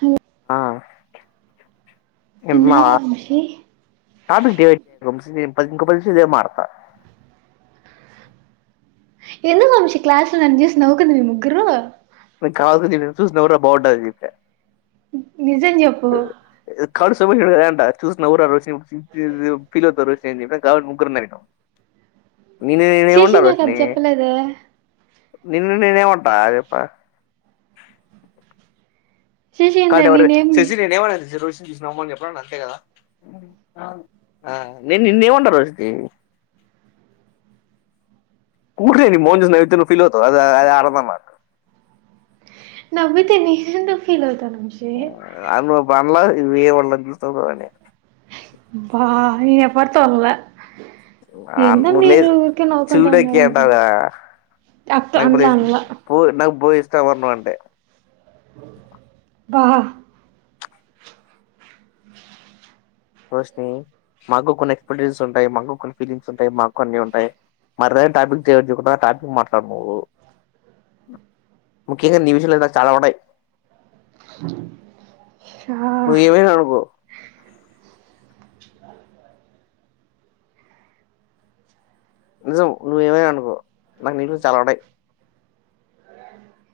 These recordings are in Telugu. హా ఆ ఇంక మా తిన్నావా వంశీ టాపిక్ డివైడ్ చేయకు వంశీ నెన్ ఇంకో పది నింశాల్ ఇదే మడత ఎందుకు వంశీ క్లాస్ లో నన్ను జూస్ నవ్వుకుంది మీరు ముగ్గురు. మేం కావాలనే జేసాం చూసి నవ్వుర బాగుంటది అని చెప్పా. నిజం జేప్పు. నేను అదే అంట చూసి నవ్వురా [unintelligible] ఫీలవుతారు. [unintelligible] కావలన్ ముగ్గురున్నారు ఇంకా నిన్ను నేనేమంటా శేషి నాకు రోష్ని అది చెప్పలేదే నిన్ను నేనేమంటా చేప్పు శేషి ఏందే కాద్ ఓరయ్ నేనేమి శశి నేనేమన్నా శశి రోష్నీ చూస్ నవమని చెప్పన్ అంతే గదా అ నేన్ నిన్నేమంటా రోష్నీ ఉర్కే ని మోహం చూస్ నవ్వితే నువ్ ఫీల్ అవ్తవ్ అదే అ అ ఆరవమక నవ్వితే నేన్ ఎందుక్ ఫీల్ అవుతాను వంశీ ఆమె బండ్ల ఏమన్న జూస్తావని అబ్బా ఎవరితో అన్లా ఆ ములే ఉన్నారు చూడకె అనుకున్న. అట్లా అన్నవ్ అనలా అనలా గద [unintelligible] అన్నావ్ అంటే ఆ హ రోష్ని మాకు కొన్ని ఎక్సపెక్టషన్స్ ఉంటయ్. మాకు కొన్ని ఫీలింగ్స్ ఉంటాయ్. మాక్ కొన్ని ఉంటాయ్ మర్ర ఈ టాపిక్ తెవద్దు ఓకేనా ఆ టాపిక్ మాట్లాడ్ నువ్వు ముఖ్యంగా నీ విషయలైనా చాలా ఉన్నయ్ షా నువ్ ఎమైన అనుకో నిజం నువ్వేమైననుకో నాక్ నీ గురించి చాలా ఉన్నాయ్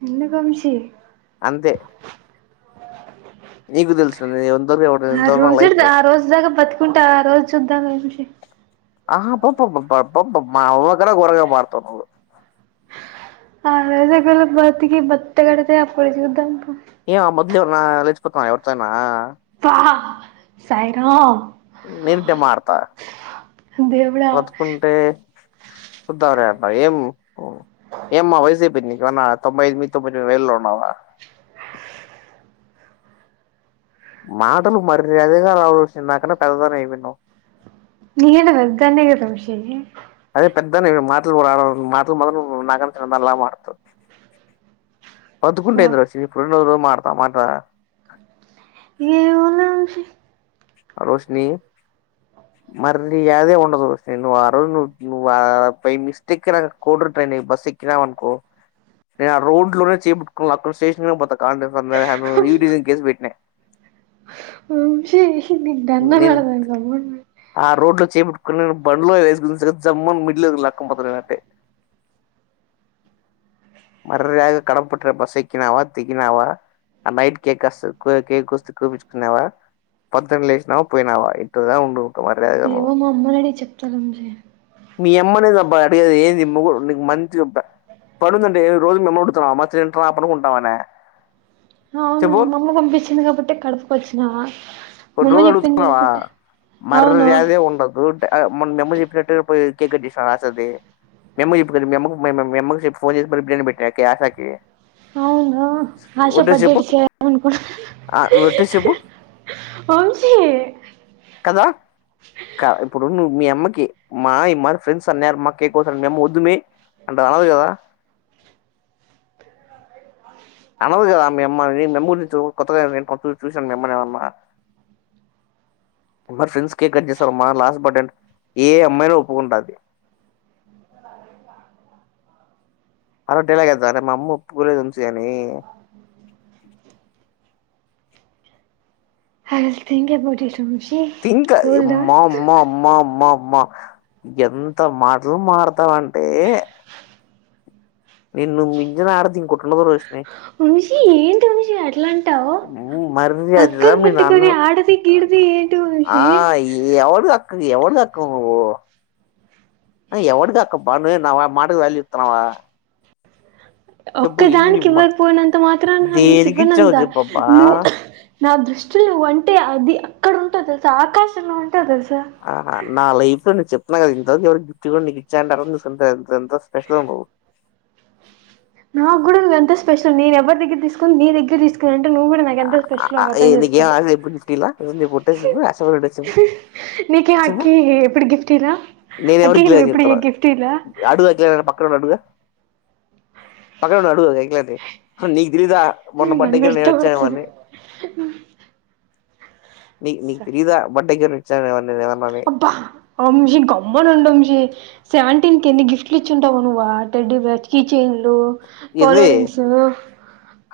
ఎందుక్ వంశీ అంతే నీకు తెలుసు నేను ఎంతవరకు ఎవరు ఆ ఎంతవరకు నా లైఫ్ రోజుడ్ ఆ రోజ్ దాకా బతుకుంట ఆ రోజ్ చూద్దాంలే వంశీ ఆహ అబ్బబ్బబ్బబ్బ మా అవ్వ కన్నా గోరంగా మాట్లాడతావ్ నువ్వు అదే గదా బతికి బట్ట కడతే అప్పుడు చూద్దాం పో ఏమ! ! ! ! ! ! ! ! ! ! ఎవర్ తో అయినా పా సాయిరాం నివుంటే మార్తా దేవుడా బతుకుంటే సుద్దంలే అబ్బ ఏం ఏమ్మా వయసైపోయింది. ఏమన్న తొంభై ఎనమిది తొంభై తొమ్మిది వెేళ్ళు ఉన్నామా మాటలు మర్యాదగా రావాల్సి నాకన్నా పెద్దద ఏన్నావ్ నీకంటే వద్దాన్ని గ వంశీ పెద్దాని గా మాటల్ రావు మాటల్ మల్ల నువ్ నాకన్నా చిన్నదానిలా మాట్లాడతావ్ బతుకుంటే పా ఏంది రోష్ని [unintelligible] ఏమన్నా వంశీ రోష్ని మల్లి అదే ఉండదు రోష్ని నువ్ ఆ రోజ్ నువ్ నువ్వా బై మిస్టేక్ గ నాక్ బస్ ఎక్కినవనుకో నేన్ ఆ రోడ్ లోనే చీప్ [unintelligible] స్టేశన్ పొత్ [unintelligible] కేసు పెట్నా వంశీ నిక్ దండం నేను పెడతానరా నమ్మండి అక్కడ నేన్ బండ్లో వేసుకు చూసానా జమ్మని మిడ్లేదు లక్కంపోత నేనైతే అరె కడం పెట్ బస్సె ఎకినామా దిగినామా ఆ నైట్ కేక్ అస్తద్ కేక్ అస్తే కోపించుకున్నావా పంతెం లేస్ వచ్చినవ పోయినావా ఇట్టనే ఉండు మరి అదే నువ్వు ఏమో మా అమ్మని అడిగి చెప్తాలే వంశీ మీ అమ్మ అ ఏంది ముగు నిక్ మంచిగ్ చేప్ప పనుందండి రోజ్ మిమ్మల్ని అడుగుతమా మ తింటావా పన్డుకుంటామనే అవును మామ్మ పంపించింది కాబట్టే కడుపుకోచ్చినావా పోన్ రోజ్ అడుగుతున్నామా అవును మర్ర్యాధే ఉండదు అ మోన్ మి అమ్మ చెప్పినట్టు పోయ్ కేక్ కట్ చేస్నావా [unintelligible] మి అమ్మక్ చెప్పుకోండి మీ అమ్మక్ మ మీ అమ్మక్ చెప్ప్ ఫోన్ చేసి [unintelligible] ఆశాకి అవును ఒట్టేస్ చెప్పు ఆశపడ్డట్టు చేయను అనుకున్నా అ ఒట్టేస్ చెప్పు వంశీ కదా కా ఇప్పుడు నువ్వ్ మి అమ్మకి మా మరి ఫ్రెండ్స్ అన్నారు మాకే కోస మి అమ్మ వద్దుమే అంటె అనదు గదా అనదు గదా మి అమ్మ అది [unintelligible] కొత్తగా నేను కొ చూసాన మి అమ్మన్ ఏమన్న మరి ఫ్రెండ్స్ కేకట్టేస్తర్ అమ్మ లాస్ట్ బడ్డే అన్ ఏ అమ్మైనా ఒప్పుకుంటాది అలో [unintelligible] మా అమ్మ ఒప్పుకోలేదు ఏం చేయాలి I will think about it Vamshi think cool M down మ్మ మ్మ మ్మ మ్మ మ్మ ఎంత మాటలు మాటడ్తావంటే నిన్ను మించిన ఆడది ఇంకోటి ఉండదు రోషిణి వంశీ ఏంటి వంశీ అట్ల అంటావ్ మర్యాద అక్కని మీ పట్టుకొని నాన్న ఆడది గిడది ఆ యెవడు అక్కకి యెవడి అక్కవ్ నువ్వు అ ఎవడికి అక్క [unintelligible] నా మాటకు వాల్యూ ఇత్తున్నావా ఒక్కదానిక్ ఇవ్వక్పోయినంత మాత్రన దేనికి ఇచ్చావు నీకివ్వనంద చెప్పబ్బా నువ్ నా దృష్టిల్ నువంటే అది అక్కడ ఉంటవ్ తెల్సా ఆకాశంలో ఉన్ ఆహా నా లైఫ్ అని చెప్ ఇంత ఎవ గిఫ్ట్ కుడా నీకిచ్చ ఎంత స్పెషలొ నువ్ నాగూడ నువ్వెంత స్పెషల్ నేన్ ఎవ్వర్ దగ్గర తీస్కొని నీ దగ్గర తీసుకున్ టె నువ్ గుడ నాక్ ఆ, ఎంత ఆ, స్పెషలో ఆ, ఏ, అర్థం చేస్కో నీకేం ఆశ ఇప్పుడు గిఫ్ట్ ఇలా నీ పుట్టే చెప్పు ఆశపడి చెప్పు నీక్ ఈ అక్కి ఎప్పుడు గిఫ్ట్ ఇయ్యల నేన్ ఎవ్వర్కియ్యలే అని చెప్తున్న అడ్గ్ అజయ్ అన్నని పక్కనున్నడ్ అడ్గు పక్కనున్నడ్ అడ్గు ఇంకంటే హు నీక్ దెలీదా మొన్న బడ్డేకి ఇర్వై [unintelligible] నిక్ నిక్ అసలు తెలీదా బడ్డేకి ఏం ఇచ్చానని అబ్బా వంశీ గమ్మునుండ్ వంశీ సెవెన్ టీన్ కి ఎన్ని గిఫ్ట్లీచ్చింటావు నువ్వా టెడ్డి బేర్ కీచైన్లు పోలో ఇది రింగ్సు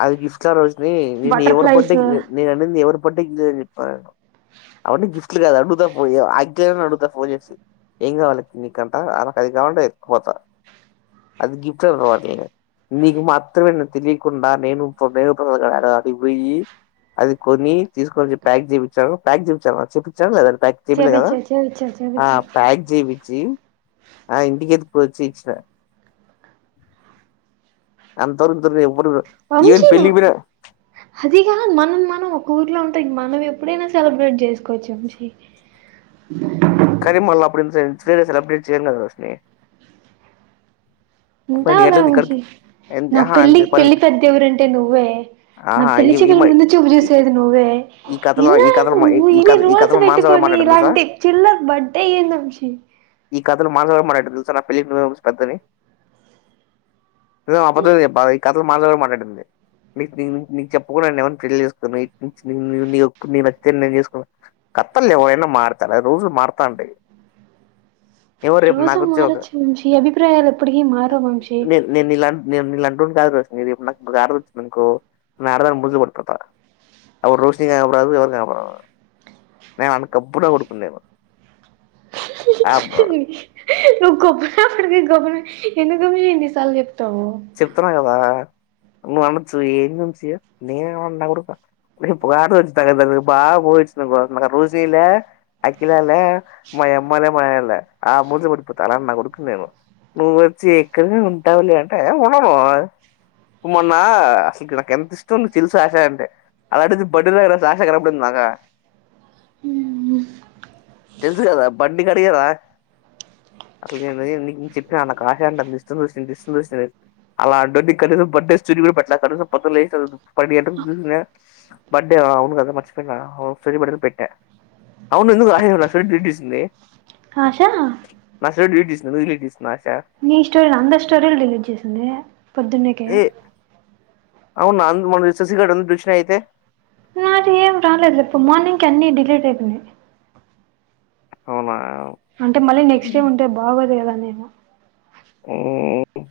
అది గిఫ్ట్ల ఆ రోజుని నేను ఎవరు బడ్డే బటర్ఫ్లైస్ కి నేను అనేది ఎవర్ బర్త్డేఅవన్ని గిఫ్ట్లు కాదా అడుగుత ఫోన్ చేసి ఏం కావాలె పిన్ని కంట అమెక్ [unintelligible] అది గిఫ్ట్ అనరు వాట్ని నీకు మా అత్త విలువ తెలియకుండా నేను ఆడికి వొయ్యి అది కొని తీస్కొచ్చి ప్యాక్ చేపిచాను ప్యాక్ చెప్పిచాన చూపించావా లేద పాక్ చెపిల్లే కదా చేపిచ్చావ్ చేపిచ్చావ్ ఆ చేపిచ్చావ్ ప్యాక్ చెపి చ్చి అద్ ఇంటిక్ ఎత్తుకొచ్చి ఇచ్చిన అంతర్ లేవ్ వంశీ హది గాద్ మనం మనం ఒక ఊర్లో ఉన్ తం మనం ఎప్పుడైనా సెలబ్రేట్ చేస్కోవచ్చు వంశీ కాని మళ్ళ అప్పుడ్ ఏం సెలబ్రేట్ చేయర్ గద రోష్ని ఉంటాయ్ లే వంశీ ఎంత నా ఆహా అంతే పెళ్లిక్ పెళ్లి పన్నెండు పెద్ద ఎవరంటే నువ్వే నా ఆహా పెళ్లి ఈ ఈ చూపుల్ మ ముందు చూపు ఈ చూసేది నువ్వే ఈ కథలో ఈ కథలో ఇన్నవ్ ఈ ఇన్ని కథ ఈ రూల్స్ కథలో మానస గాడు పెట్టుకొని మాట్లాడింది తెలుసా ఇలాంటి చిల్లర్ బర్డే ఏంది వంశీ ఈ కథలు మా [unintelligible] పెద్దని నువ్వేం అబద్ధం చెప్పావా ఈ మాతోటే మాట్లాడింది నిక్ నీ నిక్ చెప్పుకుండా నేన్ ఎవర్ని పెళ్లి చేస్కోను [unintelligible] కత్తలు ఎవరైనా మాడ్తర రోజులు మార్తాంటయ్ ఎవో రేపు రోజు నాకు వచ్చే ఒక మారొచ్చు వంశీ అభిప్రాయాలు ఎప్పటికీ మారవు వంశీ నేను ఇలాంటి నేను నీలంటోడు కాదు లాసక్మి ఇప్పు నాకు ఆడద వచ్చింది ఇకో నను ఆరదని ముజ పడిపోతా అప్పుడు రోషనీ కాపడదు ఎవరు కాపడ నేను అందు కప్పుడా కొడుకుందేను ని [unintelligible] ఎన్ని సార్లు చెప్ చెప్తున్నా కదా నువ్వు అనొచ్చు ఏంది వంశి నేను మన్న ఉరుక [unintelligible] బాగా పోయిచ్చిన బ రుశిలే అఖిలాలే మా అమ్మలేే మా నాన న్ ఆ మూ కొడిపోత అలా నా కొడుకు నేను నూవ్వోచ్చి ఇక్కడినే ఉంటానులే అంటే ఉండను మొన్నా అసలు ఇ నాకు ఎంత ఇష్టం తెలుసు ఆశ అంటే ఆలాంటిది బర్తడే రోజు నాక్ ఆశ కనపడింది నాకా తెలుసు కదా బండి కడిగారా అసల్ నేను నిక్ చెప్పి నాకు ఆశ అంట అంత ఇష్టం చూసిష్ట [unintelligible] అలాంటోన్ని [unintelligible] పొద్దున లేచిన పనేండు గంటలకు చుసిన బర్తడే అవును కద మర్చిపోయినా [unintelligible] చేసింది ఆశా [unintelligible] నాకా ని స్టోరీ అందరి స్టోరీలు డిలీట్ చేసింది పొద్దున్నకి అవున అంద్ మ [unintelligible] దృష్ణ అయితే నాది ఏం రాలేద్ లే ఇప్పు మార్నింగ్ కే అన్ని డిలేలీటైపోయినాయ్ అవునా అంటే మళ్ళీ నెక్స్ట్ డే ఉంటే బాగోదు కదా అనేమొ మ్మ్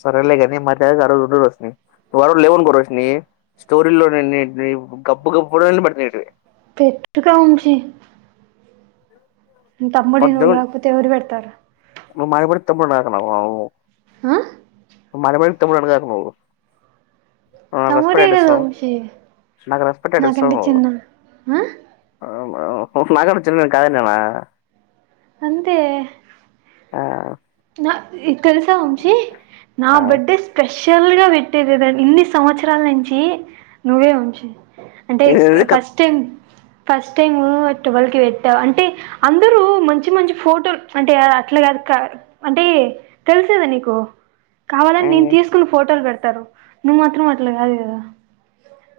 సరేలేగాని మరి ఆ రోజ్ [unintelligible] స్టోరీలో ని ఇదిగబ్బు గబ్బు [unintelligible] పెట్టుగా వంశీ మీ తమ్ముడివి నువ్వు గాకపోతే ఎవరు పెడ్తరు మా [unintelligible] గాకు [unintelligible] ఆ? నువ్వు ఆ రెస్పెక్ట్ తమ్ముడే ఏంటి కదా సామీ వంశీ నాకు రెస్పట్ ఇయ్యడం నాకంటే ఇస్టముండదు చిన్న ఆ? అవునా నాకన్నా చిన్నదే నిను కాదన్నానా అంతే ఆ తెలుసా వంశీ నా ఆ బర్త్డే స్పెష్ స్పెషల్ గా పెట్టేదిదా ఇన్ని సంవత్సరాల నుంచి నువ్వే వంశీ అంటే క్ ఇదేంది కథ first time first time twelve కి పెట్టా అంటే అందరు మంచి మంచి ఫోటోలు అంటే అట్లాగా క అంటే తెలూసుకదా నీకు కావాలని నేను ఏంది తీసుకున్న ఫోటోలు పెడ్ తారు నువ్వు మాత్రం అట్ల కాదు కదా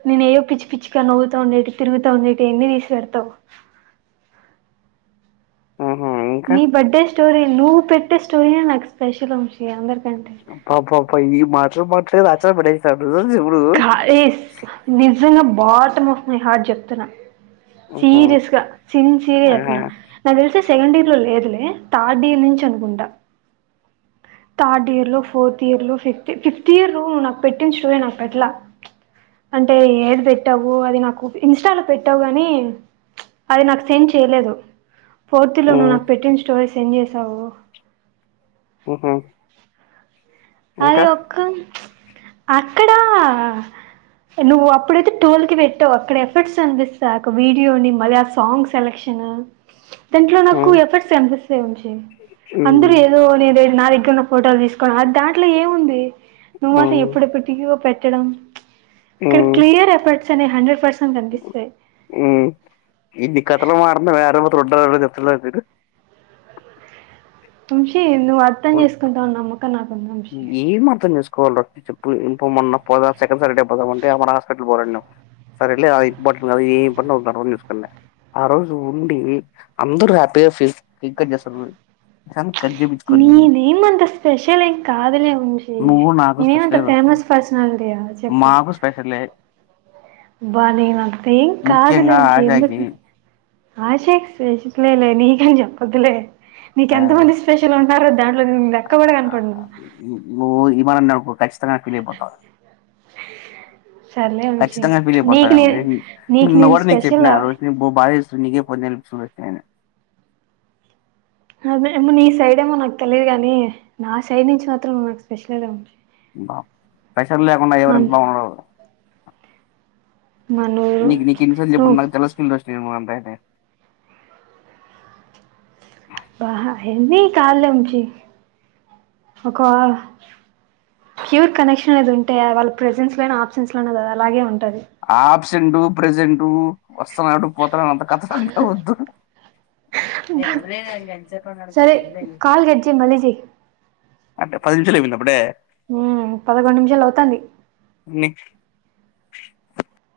నేను ఏయ్యొ పిచ్చి పిచ్చిగ నవ్వుతూ ఉండేవి తిరుగుత ఉండేవి అన్ని తీసి పెడుతావ్ ఆహా ఇంకా నీ బడ్డే స్టోరీ నువ్వు పెట్టే స్టోరియే నాకు స్పెషల్ వంశీ అందరి అబ్బా బ్బ బ్బ ఈ మాటలు మాట్లాడి ఆశను పడేసావ్ నువ్ గాయిస్ నిజంగా బాటమ్ ఆఫ్ మై హార్ట్ చెప్తున్నా ఉహు సీరియస్ గా సిన్సియర్ గా ఆహా చెప్తున్నా నాకు తెలిసి సెకండ్ ఇయర్ లో లేదులే థర్డ్ ఇయర్ నుంచి అనుకుంటా థర్డ్ ఇయర్ లో ఫోర్త్ ఇయర్ లో ఫిఫ్త్ ఫిఫ్త్ ఇయర్ లో నువ్వు నాకు పెటింది స్టోరీ నాక్ ఎట్లా అంటే ఏది పెట్టావు అది నాకు ఇన్స్టాలో పెట్టావు గాని అది నాకు సెండ్ చేయలేదు. ఫార్తులో నువ్వు ఉమ్ నాకు పెట్టిన స్టోరీస్ ఎం చేసావు అహ అరే ఒక్క అక్కడా నువ్వు అప్పుడైతే టువెల్ కి వెట్టావు అక్కడ ఎఫెర్ట్స్ అందిస్తా ఒక వీడియోని మళ్ళి ఆ సాంగ్ సెలక్ష కేనా దాంట్లో నాకు ఉమ్ ఎఫర్ట్స్ కనిపిస్తాయ్ వంశీ ఉమ్ అందరు ఏదో నీదేద్ నాదే కన్న ఫోటోలు తీసుకోవడం అది దాంట్లో ఏముంది నువయితె ఉమ్ ఎప్పుడెప్పటియో పెట్టడం. ఇక్కడ క్లియర్ ఎఫర్ట్స్ అనే హండ్రెడ్ పర్స్ మ్ ఏంది కథలు పాడ్తున్నారు యారో టుటల్ గా చెప్పలేదు మీరు వంశీ నువ్వు అర్థం చేసుకుంటవు అని నమ్మకం నాకు ఉంది. ఏమర్ధం చేసుకోవాల్ర చెప్పు ఇం పొమ్మన్న పోదా సెకండ్ సాటర్డే పోదామంటే మన హాస్పిటల్ పోవాలడ్నవ్ సరేలే అది ఇబ్బంది పాడుతుంది కదా ఏం ఇబ్బందో తర్వాత చూసుకుందం ఆ రోజు ఉండి అందరూ హ్యాపీగా ఫిస్ కేక్ కట్ చేస్తానన్నాడు సర్నె కట్ చేపించుకొని నేనేమంత స్పెషల్ ఏం కాదులే వంశీ నువ్వు నాకు నేనేమంత స్పెషల్ [unintelligible] ఫేమస్ పర్సనాలిటీ మాకు స్పెషలె బ్బా నె వంశీ కాదులే ముఖ్యంగా వంశీ ఆశాకి ఎందుకి? ఆశేక్ స్పెషతలే లే నీకని చెప్పొద్దులే నీక ఆ ఎంత మంది స్పెషల్ ఉన్నారో దంట్లో నేను లెక్క గూడ కనపడను. మ నువ్వు ఖచ్చితంగా ఫీలైపోతావు. సర్లే వంశీ కచ్చితంగా నీకు ఫీలైపోతావు నే మొ నీకు నేను నువ్వెవరు నీకు స్పెషల్ చేప్పినారు. ఆరోజు పోకు బాయ్స్ నికే పది నెల్లు [unintelligible] అదె ఎమో నీ సైడ్ ఏమో నాకు తెలియదు గాని, నా సైడ్ నుంచి మాత్రం నాకు స్పెషలె లె రా నొ స్పెషల్ లేకుండా ఎవరుంటున్నారొ మనూరు నీకు నీకు ఎన్ని సార్లు నువ్వు చెప్పున్న జెప్పిన నాకు తెలస్తందా. నేను మా అబ్బాయినే కాల్లోంచి ఒక క్యూట్ కనెక్షన్ అది ఉంటె అ వాళ్ళ ప్రెజెన్స్ లో, ఆబ్సెంన్స్ లోన అది అలాగే ఉన్ ఆబ్సెంటు, ప్రజెంటు వస్తననే ఉంట పోతనే ఉంట కథకల్ వద్దు. నేను వదిలేను ఎంతసేపు అని అడిగితే సరే వదిలేను కాల్ కట్ జేయ్ మళ్ళీ జేయ్ అంటే పది నిమిషాలు ఐపోయిందా అప్పుడే? హ్మ్ పదకొండు నిమిషాలు అవుతాంది. న్ని